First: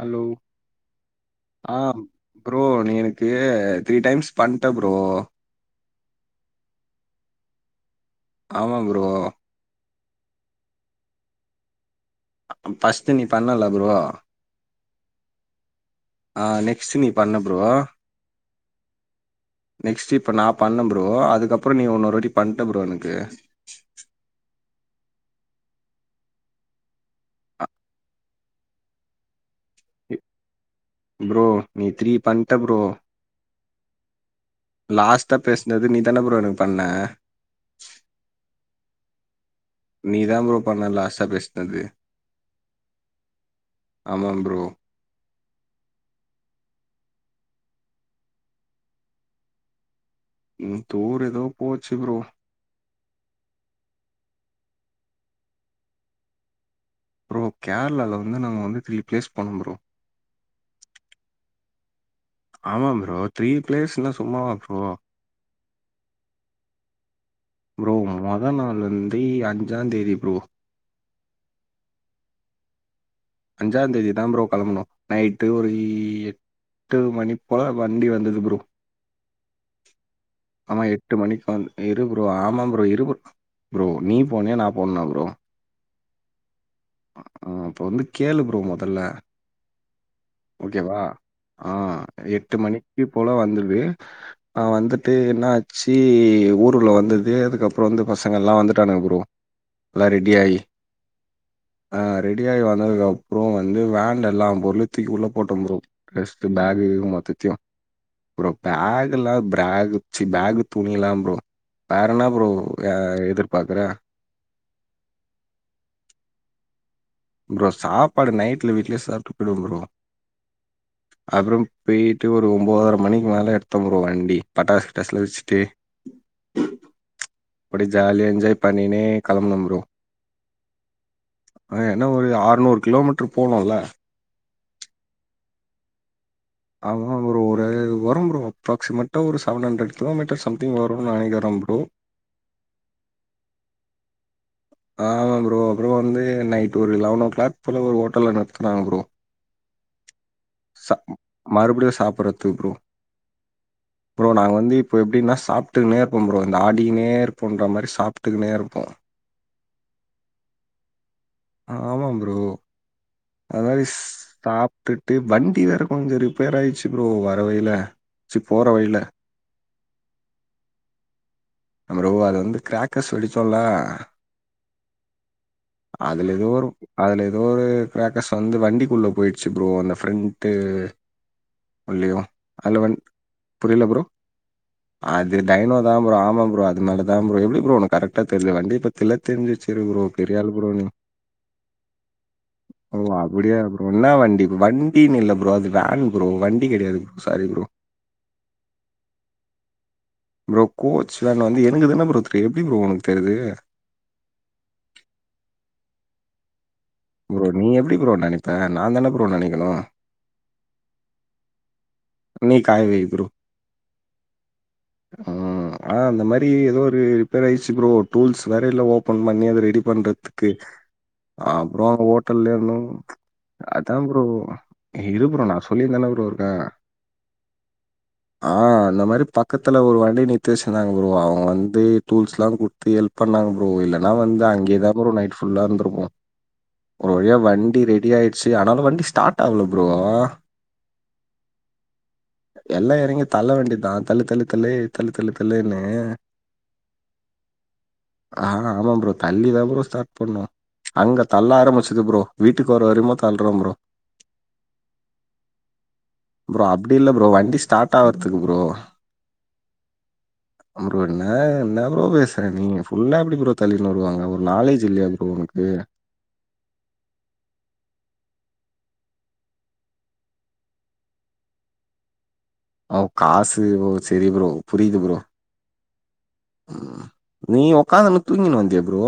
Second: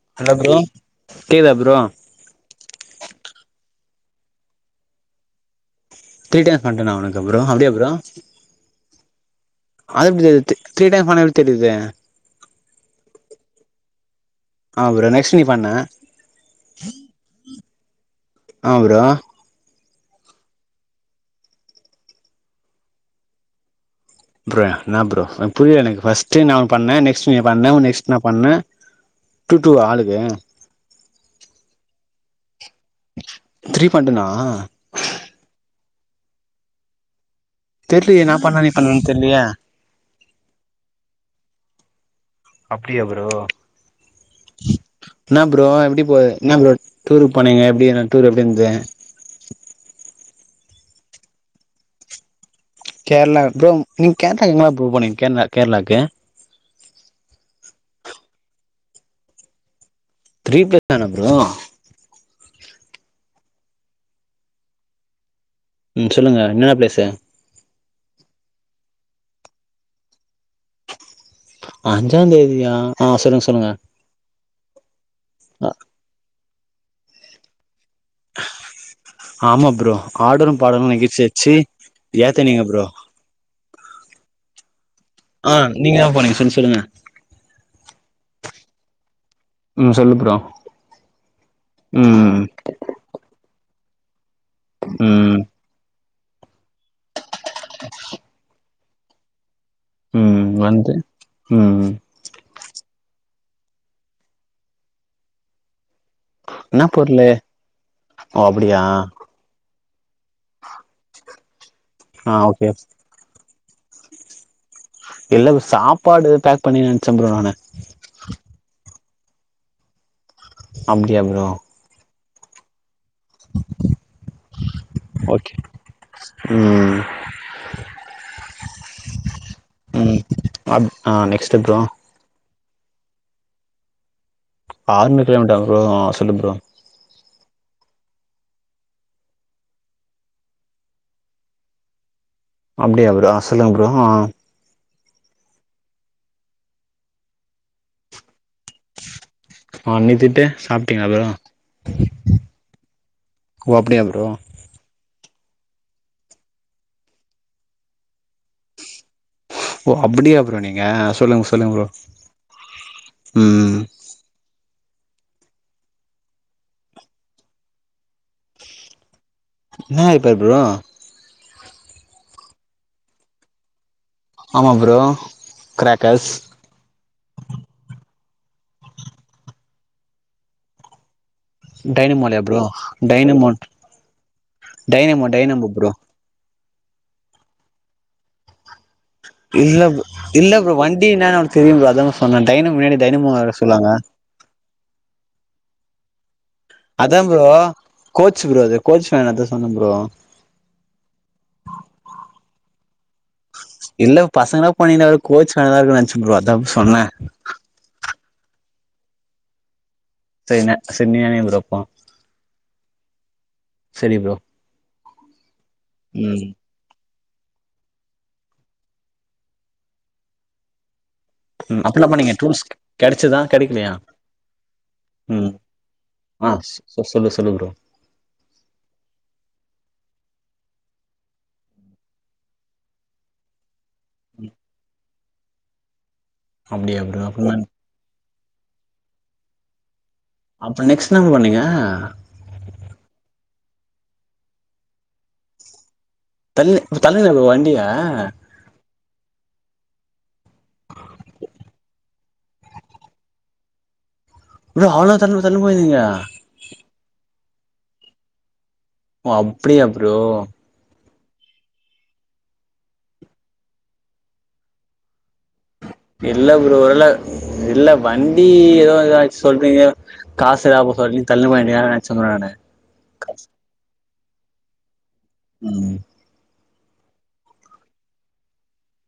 Hello கேக்குதா bro ஆஹ் bro நீ எனக்கு த்ரீ டைம்ஸ் பண்ணிட்ட ப்ரோ த்ரீ டைம்ஸ் பண்டனா உனக்கு ப்ரோ அப்படியா ப்ரோ ஆமா ப்ரோ அது எப்படி தெரிய த்ரீ டைம்ஸ் எப்படி தெரியுது பஸ்ட் நீ பண்ணல ப்ரோ ஆ ப்ரோ நெக்ஸ்ட் நீ பண்ண ஆஹ் நெக்ஸ்ட் நீ பண்ண ப்ரோ ஆமா ப்ரோ நெக்ஸ்ட் இப்ப நான் பண்ண ப்ரோ அதுக்கப்புறம் நீ இன்னொருட்ட பண்ணிட்ட ப்ரோ எனக்கு என்ன ப்ரோ புரியல எனக்கு ஃபர்ஸ்ட் நாபண்ணேன் நெக்ஸ்ட் நீ பண்ண நெஸ்ட் நான் பண்ணேன் டூ டூ அழுக்கு ப்ரோ நீ தரீ பண்ட ப்ரோ த்ரீ பண்டனா லாஸ்ட்டா பேசுனது நீதானே ப்ரோ எனக்கு பண்ண தெரியலேயே நா பண்ண நீ பண்ண தெரியலையே நீதாம் ப்ரோ பண்ண லாஸ்ட்டா பேசனது அப்படியா ப்ரோ ப்ரோ என்னா ப்ரோ எப்படி போது என்ன ப்ரோ டூருக்கு போனீங்க எப்படி நான் டூர் எப்படி இருந்தேன் உம் டூர் ஏதோ போச்சு ப்ரோ கேரளா ப்ரோ நீங்க கேரளாக்கு எங்களா ப்ரூ போனீங்க கேரளா கேரளாக்கு கேரளாவில வந்து நாங்க வந்து திரீ பிளேஸ் போணம் ப்ரோ த்ரீ பிளேஸ் தானா ப்ரோ ஆமா ப்ரோ த்ரீ பிளேஸ்ன சும்மாவா ப்ரோ ம் சொல்லுங்க என்னென்ன பிளேஸ் ப்ரோ மொதல் நாள் வந்து அஞ்சாம் தேதி ப்ரோ அஞ்சா தேதியா அஞ்சாந்தேதி தா ப்ரோ களம்னொ நைட்டு ஆ ஒரு இஎ எட்டு மணிபோல வண்டி வந்தது ப்ரோ ஆமா ப்ரோ ஆடலும் ஆமா பாடலும் எட்டு நிகழ்ச்சி மணிக்கு வச்சு வந் இரு ப்ரோ ஆமா ப்ரோ இரு ப்ரோ ப்ரோ நீ போனியா நா ஆ நீங்கதா போனீங்க சொல்லு சொல்லுங்க அ ஆ அப்ப வந்து கேளு ப்ரோ மொதல்ல ம் சொல்லு ப்ரோ ஓகேவா ஆ ம் எட்டு மணிக்கி போல வந்த்ருவே அ வந்துட்டு ம் என்ன ஆச்சி ஈ உ உள்ள வந்துது அதுக்கப்றொ வந்து பசங்கல்லாம் வந்து ட்டானுங்க ப்ரோ எல்லா ரெடி ம் ஆயி வந்து ம் ஆ ரெடி ஆய் வந்ததுக்கப் ப்றொ வந்து வேண்ல எல்லாம் பொருளையு தூக்கி உள்ள போட்டம் ப்ரோ வெஷ்ட்டு பேகு என்ன ஈகு பொருளு மொத்தத்தியு ஓ அப்றொ அப்டியா பேகுல்லா ப்ராகு சி பேகு துணியெல்லா ப்ரோ வேற என்ன ஆ ப்ரோ ஓகே அ எதிர் பாக்கற எல்லா சாப்பாடு பேக் பண்ணி ப்ரோ சாப்பாடு நைட்ல வீட்ல சா [unintelligible] ப்ரோ அப்டியா ப்ரோ அப்பறம் பே ட்டு ஒரு ஒம்பொதர மணிக்கு மேல எடுத்தன் ப்ரோ வண்டி பட்டாசு கிட்டாசு எல்லா ஓகே வெச்சுட்டு ம் அப்டியே ஜாலியா என்ஜாய் பண்ணினே கெளம்புனோ ப்ரோ ம் அப் ஆ நெக்ஸ்ட் ப்ரோ இன்னோரு கிலோமீட்டர் போனுல ஆனூரு கிலோமீட்டரா ப்ரோ சொல்லு ப்ரோ ஆமா ப்ரோ ஒரு வரும் ப்ரோ அப்ராக்சிமேட்டா ஒரு செவன் ஹண்ரட் கிலோமீட்டர் சம்திங் வருனு நெனைக்கிறேன் ப்ரோ அப்டியா ப்ரோ சொல்லுங்க ப்ரோ ஆமா ப்ரோ அப்றோ வந்து நைட் ஒரு லெவன் ஓ கிளாக் போல ஒரு ஹோட்டல்ல நிறுத்துனாங்க ப்ரோ ஆனிதின் ச மறுபடியு சாப்பிடுறதுக்கு ப்ரோ ஓ அப்டியா ப்ரோ நாங்க வந்து இப்போ எப்டினா சாப்ட்டுக்கு நே இருப்போ ப்ரோ இந்த ஆடிக்கின்னே இருப்போன்ற மாரி சாப்ட்டுக்கு நே இருப்போ ஓ அப்டியா ப்ரோ நீங்க சொல்லுங்க சொல்லுங்க ப்ரோ ம் [unintelligible] சாப்டுட்டு வண்டி வேற கொஞ்சோ ரிப்பேர் ஆய்ருச்சு ப்ரோ வர வழில சீ போற வழில என்ன ரிப்பேர் ப்ரோ ப்ரோ அது வந்து கிராக்கர்ஸ் வெடிச்சோம்ல ஆமா ப்ரோ கிராக்கஸ் ஏதோ ஒரு அதுல ஏதோ ஒரு கிராக்கர்ஸ் வந்து வண்டிக்குள்ள போய்டுச்சு ப்ரோ அந்த ப்ரெண்ட் டைனமோலயா [unintelligible] ப்ரோ அதுல வந்த் டைனமோ புரில ப்ரோ டைனமோ அது டைனமோ டைனோதா ப்ரோ ஆமா ப்ரோ அதனால தா ப்ரோ எப்டி ப்ரோ உனக்கு கரெக்ட் க்டா தெரிது வண்டி ய பத்தி இல்ல இல்ல ப்ரோ வண்டி என்னனு அவனுக்கு தெரியும்ல அதா சொன்னே டை ஓ அப்டியா ப்ரோ என்ன வண்டிக் வண் இல்ல ப்ரோ அது வேன் ப்ரோ வண் அதா ப்ரோ கோச் ப்ரோ அது கோச் வேன் அத சொன்ன ப்ரோ எப்டி ப்ரோ உனக் இல்ல பசங்கலா போனீங்ளா எதாச்சு கோச் வேனா தா இருக்கு னு நெனைச்ச ப்ரோ அதா ப்ரோ ப்ரோ நீ எப்டி ப்ரோ நெனைப்ப நா தான ப்ரோ நெனைக்கணு செரி செரி நீ நினையே ப்ரோ அப்போ நீ காய வை ப்ரோ. சரி ப்ரோ ம் ஆ அந்த ம் மாரி ஏதோ ஒரு ரிபர் ஆயிருச்சு ப்ரோ டூல்ஸ் வேற இல்ல ஓபன் பண்ணி அத ரெடி பண்ற துக்கு ம் அப்ப என்ன பண்ணீங்க டூல்ஸ் [unintelligible] கெடச்சதா கெடைக்கலையா அதான் ப்ரோ இரு ப்ரோ ம் நான் சொல்லிட்டுதானே ப்ரோ ஆ இருக்கேன் சொ சொல்லு சொல்லு ப்ரோ ஆ அந்த மாரி பக்கத்ல ஒரு வண்டி நீ [unintelligible] அவுங்க வந்து டூல்ஸ் லாம் குடுத்து ஹெல்ப் பண்ணாங்க ப்ரோ இல்ல நா வந்து அங்கேயே தா ப்ரோ நைட் புல்லா இருந்திருக்கோ அப்டியா ஒரு ப்ரோ வழியா அப்ப வண்டி ரெடி ஆயி சேரி ஆனாலு வண்டி ஸ்டார்ட் ஆவல ப்ரோ அப்ப நெக்ஸ்ட் என்னப்பா பண்ணீங்க தான் தள்ளு தள்ளு தள்ளு தள்ளு தள்ளு தள்ளுனு தள்ளு தள்ளுணி ப்ரோ வண்டியா ஆ ஆமா ப்ரோ. தள்ளி பரோ ஸ்டார்ட் பண்ணோ அங்க தள்ள ஆரம்பிச்சுது ப்ரோ வீட்டுக்கு ஒரு வரையுமோ தள்ளறோ ப்ரோ ப்ரோ அவளோ தள்ள தள்ளு போயிந்தீங்க ப்ரோ அப்படி இல்ல ப்ரோ. வண்டி ஸ்டார்ட் ஆகறதுக்கு ப்ரோ ஓ அப்படியா ப்ரோ ப்ரோ என்ன என்ன ப்ரோ பேசுறீங்க நீ ஃபுல்லா எப்படி ப்ரோ தள்ளின்னு வருவாங்க ஒரு நாலேஜ் இல்லையா ப்ரோ உனுக்கு இல்ல ப்ரோ உரல இல்ல வண்டி ஏதோ ஏதாச்சும் சொல்றீங்க காசு அப்பப்ப தள்ளு வண்டியே நினைச்சேன் ப்ரோ நானு அஹ காசு போ சரி ப்ரோ புரியுது ப்ரோ உம் உம் நீ உக்காந்துன்னு தூங்கின வந்தியா ப்ரோ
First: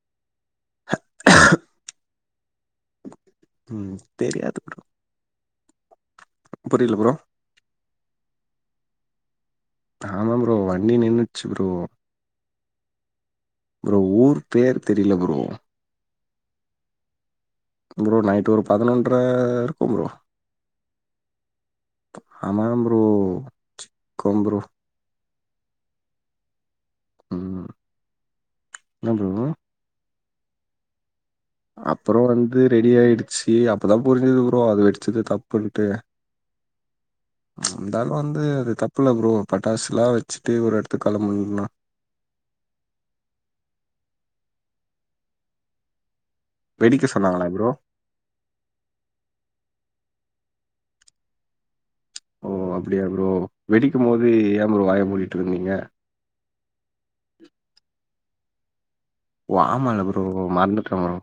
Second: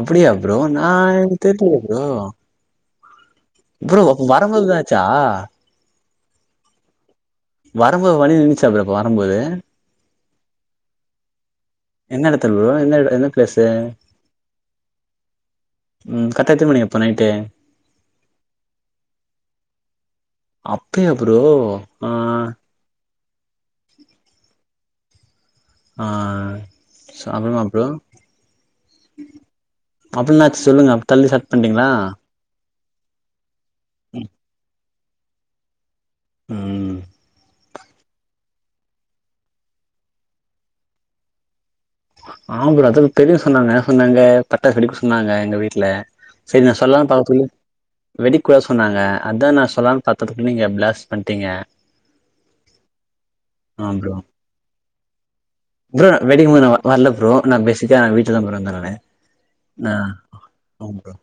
அப்டியா ப்ரோ நா எனக்கு தெரியல ப்ரோ ம் ப்ரோ தெரியாது வரும்போது ப்ரோ. தான்ச்சா புரியல ப்ரோ வரும்போது வண்டி நின்னுச்சா அப்புறம் வரும்போது ஆமா ப்ரோ. வண்டி நின்னுடுச்சு ப்ரோ என்ன எடத்துல ப்ரோ என்ன என்ன பிளேஸு ப்ரோ ஊர் பேர் தெரியல ப்ரோ உம் கத்தத்த எத்த மணி அப்ப நைடு ப்ரோ நைட் ஒரு பதினொன்றர இருக்கும் ப்ரோ அப்டியா ப்ரோ ஆ ஆமா ப்ரோ கொம் ப்ரோ ஆ சாப்படலாம் ம் ப்ரோ என்ன அப்படின்னாச்சு சொல்லுங்க தள்ளி ஸ்டார்ட் பண்ட்டீங்களா அப்புறம் வந்து ரெடி ஆயிடுச்சு அப்பதா புரிஞ்சது ப்ரோ அது வச்சது தப்புன்னுட்டு உஹம் இருந்தாலும் வந்து அது தப்புல ப்ரோ பட்டாசு எல்லாம் வச்சுட்டு ஒரு இடத்துக்கு கிளம்புண்ணா ஆமாம் ப்ரே அது பெரியவ சொன்னாங்க சொன்னாங்க பட்டாசு வெடிக்கும் சொன்னாங்க எங்க வீட்டுல சரி நான் வெடிக்க சொல்லான்னு பாத்ததுக்கு சொன்னாங்களா ப்ரோ வெடிக்கூடாதுனு சொன்னாங்க அதுதான் நா சொல்லான்னு பார்த்ததுக்கு நீங்க பிளாஸ்ட் பண்ணிட்டீங்க ஓ அப்படியா ப்ரோ வெடிக்கும் ப்ரோ போது ஏன் ப்ரோ வாய மூடிட்டு இருந்தீங்க ப்ரோ வெடிக்கும்போது நா வரல ப்ரோ நா ப்பேஸிக்கா நா வீட்டுல தா ப்ரோ இருந்த நானு நா வாம்மால ப்ரோ மறந்துட்ட ப்ரோ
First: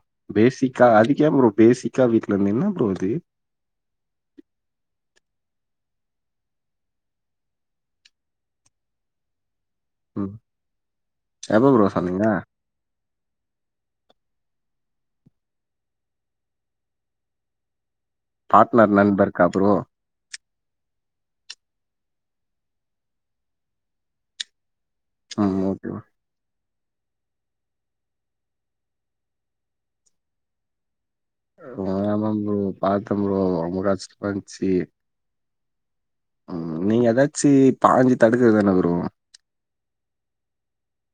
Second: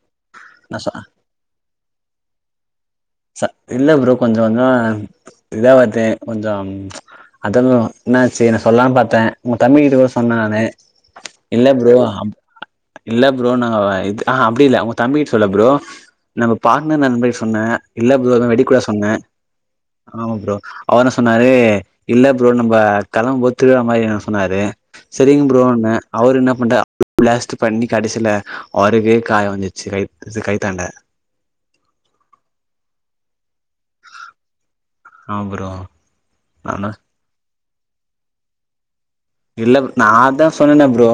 நா பேசிக்கா சொ அதுக்கே ப்ரோ பேசிக்கா வீட்டுல இருந்துனா ப்ரோ அது ச இல்ல ப்ரோ கொஞ்சம் கொஞ்சம் இதா பார்த்தேன் கொஞ்சம் அதும் என்னச்சு நா சொல்லான்னு பார்த்தேன் உங்க தம்பி கிட்ட தா சொன்னே ம் நானு இல்ல எப்ப ப்ரோ சொன்னீங்க அப் இல்ல ப்ரோ நாங்க இது ஆ அப்டி இல்ல உங்க தம்பிட்ட சொல்ல ப்ரோ நம்ம பாட்னர் நண்பர்ட்ட சொன்னே இல்ல ப்ரோ இது மாரி வெடிக்க கூடாது பார்ட்னர் சொன்னே நண்பருக்கா ப்ரோ ஆமா ப்ரோ அவர் என்ன சொன்னாரு இல்ல ப்ரோ நம்ப களம் போத்துகிற மாரி எதுனா சொன்னாரு ஆ செரிங்க ஓகே ப்ரோண்ணே அவரு என்ன பண்டா பிளாஸ்ட் பண்ணி கடைசில அவருக்கே காயோ வந்துச்சி கை இது கைத்தாண்ட ஆமா ப்ரோ பாத்தே ப்ரோ ரொம்ப கஷ்டமாயிடுச்சி ஆமா ப்ரோ நாந்தா பாஞ்சி தடுக்றது தான ப்ரோ இல்ல பு நா அதா சொன்னனே ப்ரோ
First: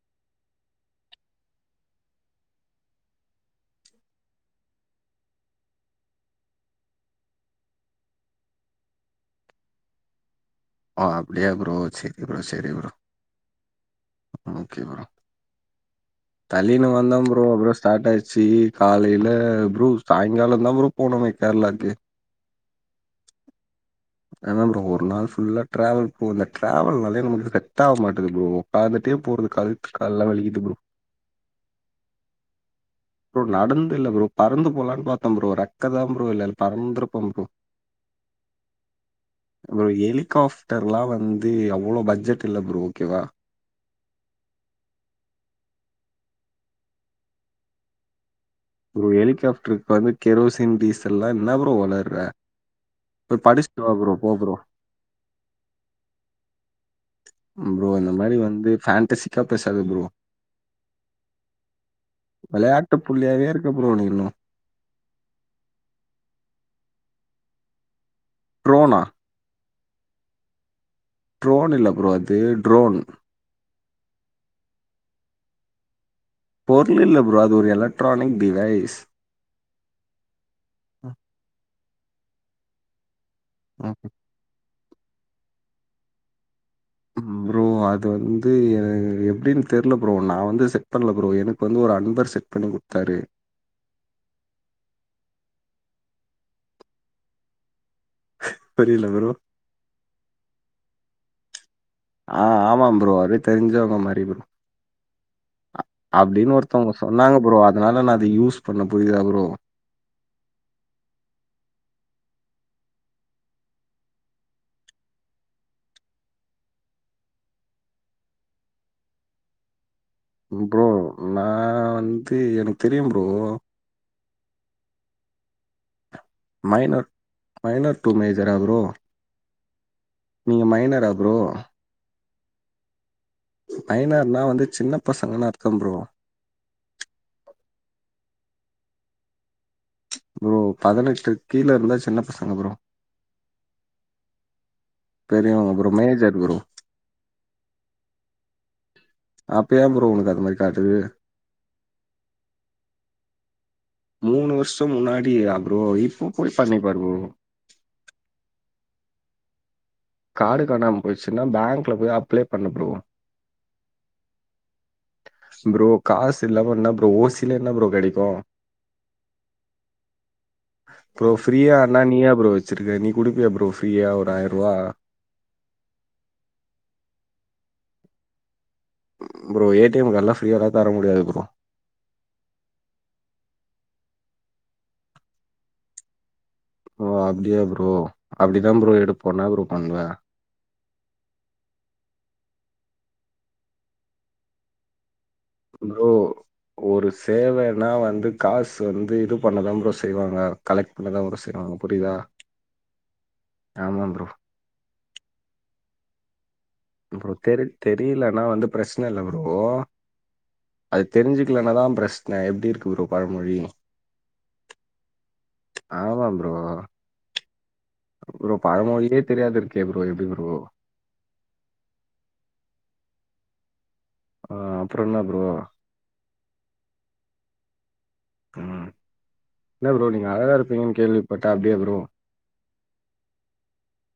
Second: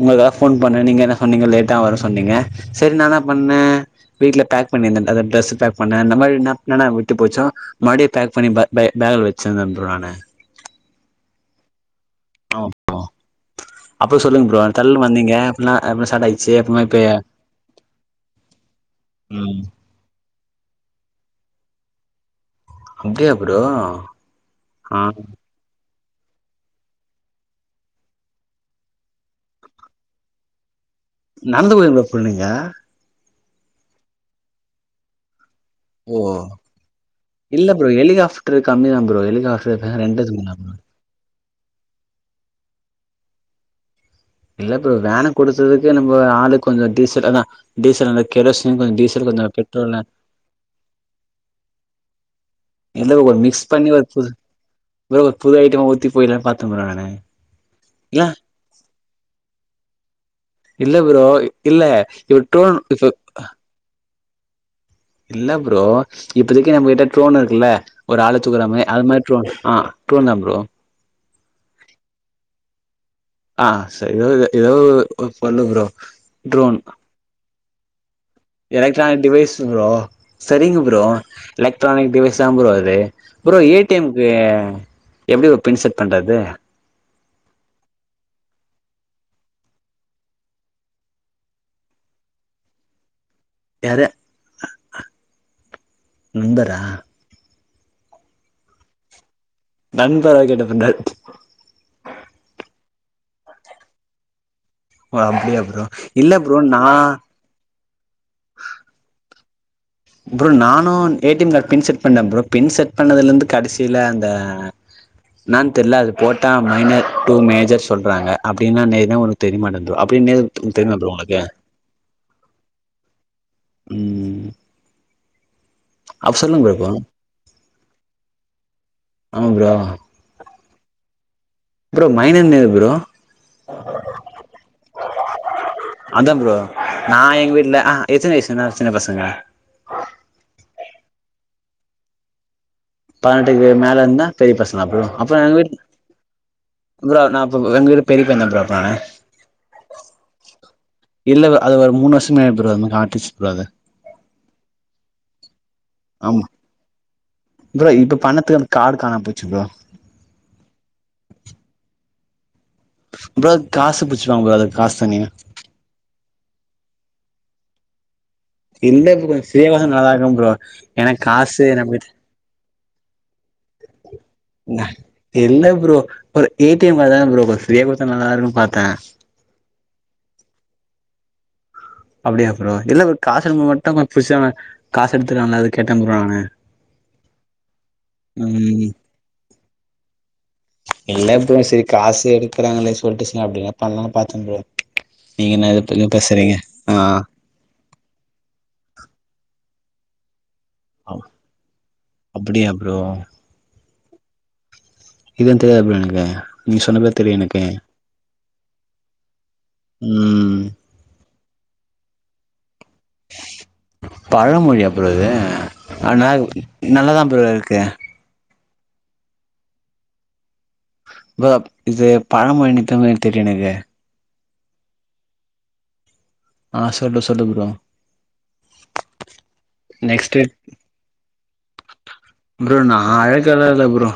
உங்களுக்காக போன் பண்ணே நீங்க என்ன சொன்னீங்க லேட்டா வர சொன்னீங்க செரி நா என்ன பண்ணே வீட்ல பேக் பண்ணியிருந்தே அத டிரெஸ் பேக் பண்ணே இந்த மாதிரி என்ன என்னென்ன விட்டு போச்சோ மறுபடியு பேக் பண்ணி பே பேக் பேக்ல வச்சிருந்தே ப்ரோ நானு ஆ அப்டியா ப்ரோ சேரி ப்ரோ ஆமா செரி ப்ரோ அப்றோ சொல்லுங்க ஓகே ப்ரோ தள்ளு வந்தீங்க அப்டிலா அப்டிலா ஸ்டார்ட் ஆயிச்சு அப்றமா தள்ளினு இப்ப வந்தே ப்ரோ அப்பறோ ஸ்டார்ட் ஆயிடுச்சி காலேல ம் ப்ரூ சாயங்காலம்ந்தா ப்ரூ போனுமே கேரளாக்கு அப்டியா ப்ரோ ஆ ட்ராவல் போ அந்த ட்ராவல் நாலே நமக்கு செட் ஆக மாட்டது ப்ரோ உட்காந்துட்டே போறது கால் கால்லா வலிக்குது ப்ரோ நடந்து போயிருங்க ப்ரோ நீங்க ப்ரோ நடந்து இல்ல ப்ரோ பறந்து போலான்னு பாத்தே ப்ரோ ரெக் ஓ இல்ல ப்ரோ ஹெலிகாப்டரு கம்மிதா ப்ரோ ஹெலிகாப்டரு ப்ரோ ரெண்டுக்கு எடுத்துக்கலா ப்ரோ ஹெலிகாப்டர்லா வந்து அவ்ளோ பட்ஜெட் இல்ல ப்ரோ ஓகேவா இல்ல ப்ரோ வேண கொடுத்ததுக்கு நம்ப ஆளுக்கு கொஞ்சோ டீசல் அதா டீசல் கெரோசின் கொஞ்சோ ஒரு டீசல் கொஞ்சோ ஹெலிகாப்டருக்கு பெட்ரோல்ல வந்து கெரோசின் டீசல்ல்லா என்ன ப்ரோ உளர் புற இல்ல ஒரு மிஸ் பண்ணி ஒரு புது ப்ரோ ஒரு புது ஐட்டமா ஊத்தி போயிறலான்னு பாத்தே ப்ரோ நானு ப்ரோ இந்த இல்ல மாரி வந்து ஃபேண்டசிக்கா பேசாத ப்ரோ இல்ல ப்ரோ இல்ல இப்ப டோன் வெளையாட்டு இப்ப புள்ளையாவே இருக்க ப்ரோ நீ இன்னு இல்ல ப்ரோ இப்பதைக்கி நம்ம கிட்ட ட்ரோன் இருக்குல்ல ஒரு ஆளத்தூக்குற மாரி ட்ரோனா அது மாரி ட்ரோன் ஆ ட்ரோன் தா ப்ரோ ட்ரோன் இல்ல ப்ரோ அது ட்ரோன் ஆ செரி ஏதாவது ஏதாவது சொல்லு ப்ரோ ட்ரோன் பொருள் இல்ல ப்ரோ அது டூர்யாலர்ட் electronic device electronic device bro சரிங்க ப்ரோ லைக் எலக்டரானிக் டிவைஸ் தா ப்ரோ அது bro A D M K எப்படி ஒரு பின்செட் பண்றது ப்ரோ அது வந்து என எப்படின்னு தெரல ப்ரோ நா வந்து செட் பண்ணல ப்ரோ எனக்கு வந்து ஒரு அன்பர் செட் பண்ணி கொடுத்தாரு யார நண்பரா புரியல ப்ரோ நண்பரா கேட்ட ஆ ஆமா ப்ரோ அவ்ரே தெரிஞ்சவங்க மாரி ப்ரோ ஓ அப்டியா ப்ரோ இல்ல அப்டின்னு ப்ரோ நா ஒருத்தவுங்க சொன்னாங்க ப்ரோ அதனால நா அத யூஸ் பண்ண புரியுதா ப்ரோ ப்ரோ நானு A D M card pin set பண்ண ப்ரோ பின் செட் பண்ணதுலந்து கடசீல அந்த னான் தெர்ல அது போட்டா மைனர் டூ மேஜர் சொல்றாங்க அப்டின்னா [unintelligible] தெரியமாட்டுங்து அ ப்ரோ நா வந்து எனக்கு தெரியும் ப்ரோ அப் சொல்லுங்க ப்ரோ இப்போ மைனர் மைனர் டூ மேஜரா ப்ரோ ஆ ப்ரோ நீங்க மைனரா ப்ரோ ப்ரோ மைனன்னா எது ப்ரோ மைனர்னா வந்து சின்ன பசங்கன்னு அர்த்தம் ப்ரோ. அதாம் ப்ரோ நா எங் வீட்ல அ ஹ எத்தன வைஸ் என்னா சின்னப் பசங்க ப்ரோ பதினெட்டுக் கீழ இருந்தா சின்னப் பசங்க ப்ரோ பதினட்டுக்கு மேல இருந்தா பெரிய பசங் அப்பறொ எங்க பெரியவங்க வீட் ப்ரோ. Major bro. ப்ரோ நா அப்ப உங்க விட பெரிய பையந்தா ப்ரோ நானு அப்ப ஏன் ப்ரோ உனக்கு அது மாரி காட்டுது? இல்ல ப்ரோ அது ஒரு மூணு வர்ஷொ முன்னாடி ப்ரோ அது மாரி காட்டிஷ் ப்ரோ அத வருஷம் முன்னாடியா ப்ரோ? இப்போ ஆமா போய் பண்ணிப்பாரு ப்ரோ. இப்ப பண்ணத்துக்கு அந்த காடு காணாம போயிச்சு ப்ரோ காடு காணாம போயிருச்சுனா பேங்க்ல போய் அப்ளை பண்ணு ப்ரோ ப்ரோ காசு புடுச்சுருவாங்க ப்ரோ அதுக்கு காசு தனியா ப்ரோ காசு இல்லாம என்ன ப்ரோ ஓசில என்ன ப்ரோ கெடைக்கு இல்ல ப்ரோ [unintelligible] நல்லாதா இருக்கன் ப்ரோ எனக்கு ப்ரோ காசு [unintelligible] ஃப்ரீயானா நீயா ப்ரோ வச்சிருக்க நீ குடுப்பியா ப்ரோ ஃப்ரீயா ஒரு ஆயர்ரூவா நா இல்ல ப்ரோ ஒரு ஏ டி எம் அதான ப்ரோ ஃப்ரீயா குடுத்தா நல்லாருக்கும் பார் ப்ரோ ஏ டி எம் கடெல்லா ஃரீயால்லா தர முடியாது ப்ரோ அப்டியா ப்ரோ இல்ல ப்ரோ காசு எடுக்கும்போது மட்டு கொஞ்சோ பிரச்சன காசு எடுத்துருவாங்க அத கேட்டேன் ப்ரோ நானு ஓ அப்டியா ப்ரோ அப்டிதா ம் ப்ரோ எடுப்போ என்னா ப்ரோ பண்ணுவ இருக்கறாங்கலே சொல்ட்டு [unintelligible] அப்டின் பண்லா பாத்துங் ப்ரோ நீங்க என்ன எதோ இது ப்ரோ பேசுறீங்க ஆ ஒரு சேவனா வந்து காசு வந்து இது பண்ணதா ப்ரோ செய்வாங்க கலெக்ட் பண்ணதா ஒரு செய்றாங்க புரிதா அப்டியா ப்ரோ ஆமா ப்ரோ இதுன் தேவைப்படுனு நெனைக்கிறே நீ சொன்னப்ப தெரியு எனக்கு நா வந்து பிரச்சன இல்ல ஓ ம் அது தெரிஞ்சு என்னதான் பிரச்சனை எப்டி இருக்கு ப்ரோ பழமொழி பழமொழியா ப்ரோ இது ஆமா ஆனா ப்ரோ நல்லாதான் ப்ரோ இரு கு ப்ரோ பழமொழியே தெரியாத இருக்கியே ப்ரோ எப்டி ப்ரோ ப்ரோ இது பழமொழி இருக்க மாறி தெரியலயே எனக்கு ஆஹ் அப்புறம் என்ன ப்ரோ ஆஹ் சொல்லு சொல்லு ப்ரோ உம் இல்ல ப்ரோ நீங்க நெக்ஸ்ட் அழகா இருப்பீங்கன்னு கேள்விப்பட்டன் அப்டியே ப்ரோ ப்ரோ நா அழகெல்லா இல்ல ப்ரோ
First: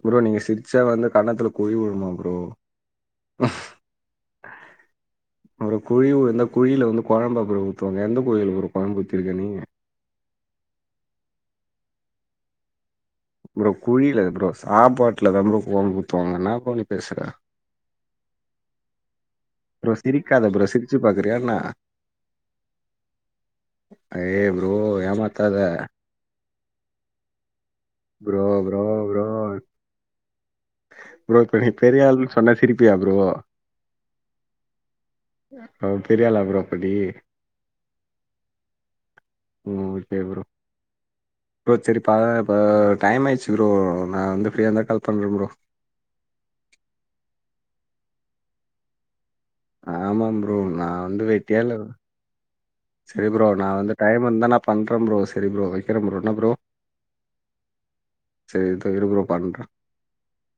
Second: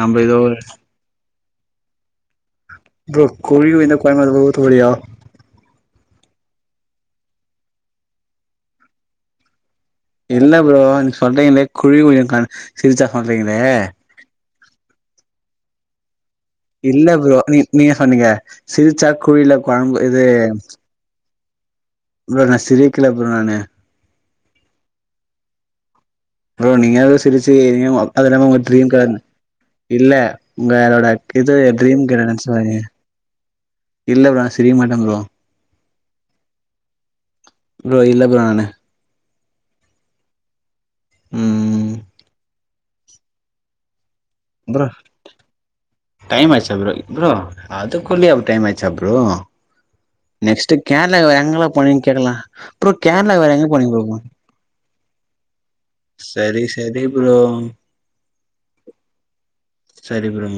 நம்ம ப்ரோ ஏதோ நீங்க சிர்ச்சா வந்து கண்ணத்துல குழி விழுமா ப்ரோ ப்ரோ குழி விழுந்த குழம்பு அதுக்குள்ள ஊத்த போறியா ஒரு குழி விழுந்தா குழில வந்து குழம்ப [unintelligible] ஊத்துவாங்க எந்த ப்ரோ [unintelligible] குழம்பு ஊத்திருக்க நீ இல்ல ப்ரோ நீ சொல்றீங்களே குழி விழும் கண் ப்ரோ குழில்ல ப்ரோ சாப்பாட்டுலதான் ப்ரோ கொழம்பூத் இல்ல ப்ரோ நீ நீ இப்ப நீீங்க சிறிச்சா குழில குழம்பு இது ரையாண்ணா ப்ரோ நான் சிரிக்கல ப்ரோ நானு ஏய் ப்ரோ ஏமாத்தாத ப்ரோ நீங்க ஏதோ சிரிச்சி ப்ரோ ப்ரோ ப்ரோ [unintelligible] இல்ல உங்களோட ப்ரோ இது இப்ப நீ ட்ரீம் பெரிய ஆள்னு சொன்னா கேள்நெனச்சிராதிங்க சிரிப்பியா ப்ரோ இல்ல ப்ரோ நான் சிரிக்க மாட்டேன் ப்ரோ அவன் பெரியால ஆகற அப்ப நீ ப்ரோ இல்ல ப்ரோ நானு உம் ஓகே ப்ரோ ப்ரோ ம் சரிப்பா ப டைம் ஆயிருச்சு ப்ரோ நான் வந்து ஃப்ரீயாக ப்ரோ இருந்தால் கால் பண்ணுறேன் ப்ரோ டைம் ஆயிருச்சா ப்ரோ ப்ரோ அதுகுள்ளயும் டைம் ஆய்ச்சா ப்ரோ ஆமாம் ப்ரோ நெக்ஸ்ட் நான் கேரளா வந்து வேற எங்கெல்லா வெட்டியால்ல போனீங்கன்னு கேக்கலா ப்ரோ சரி கேரளா ப்ரோ வேற எங்க நான் போனீங்க வந்து ப்ரோ டைம் இருந்தா நான் பண்றேன் ப்ரோ சரி ப்ரோ வைக்கிறேன் ப்ரோ என்ன ப்ரோ சரி சரி ப்ரோ சரி இரு ப்ரோ பண்றேன் சரி ப்ரோ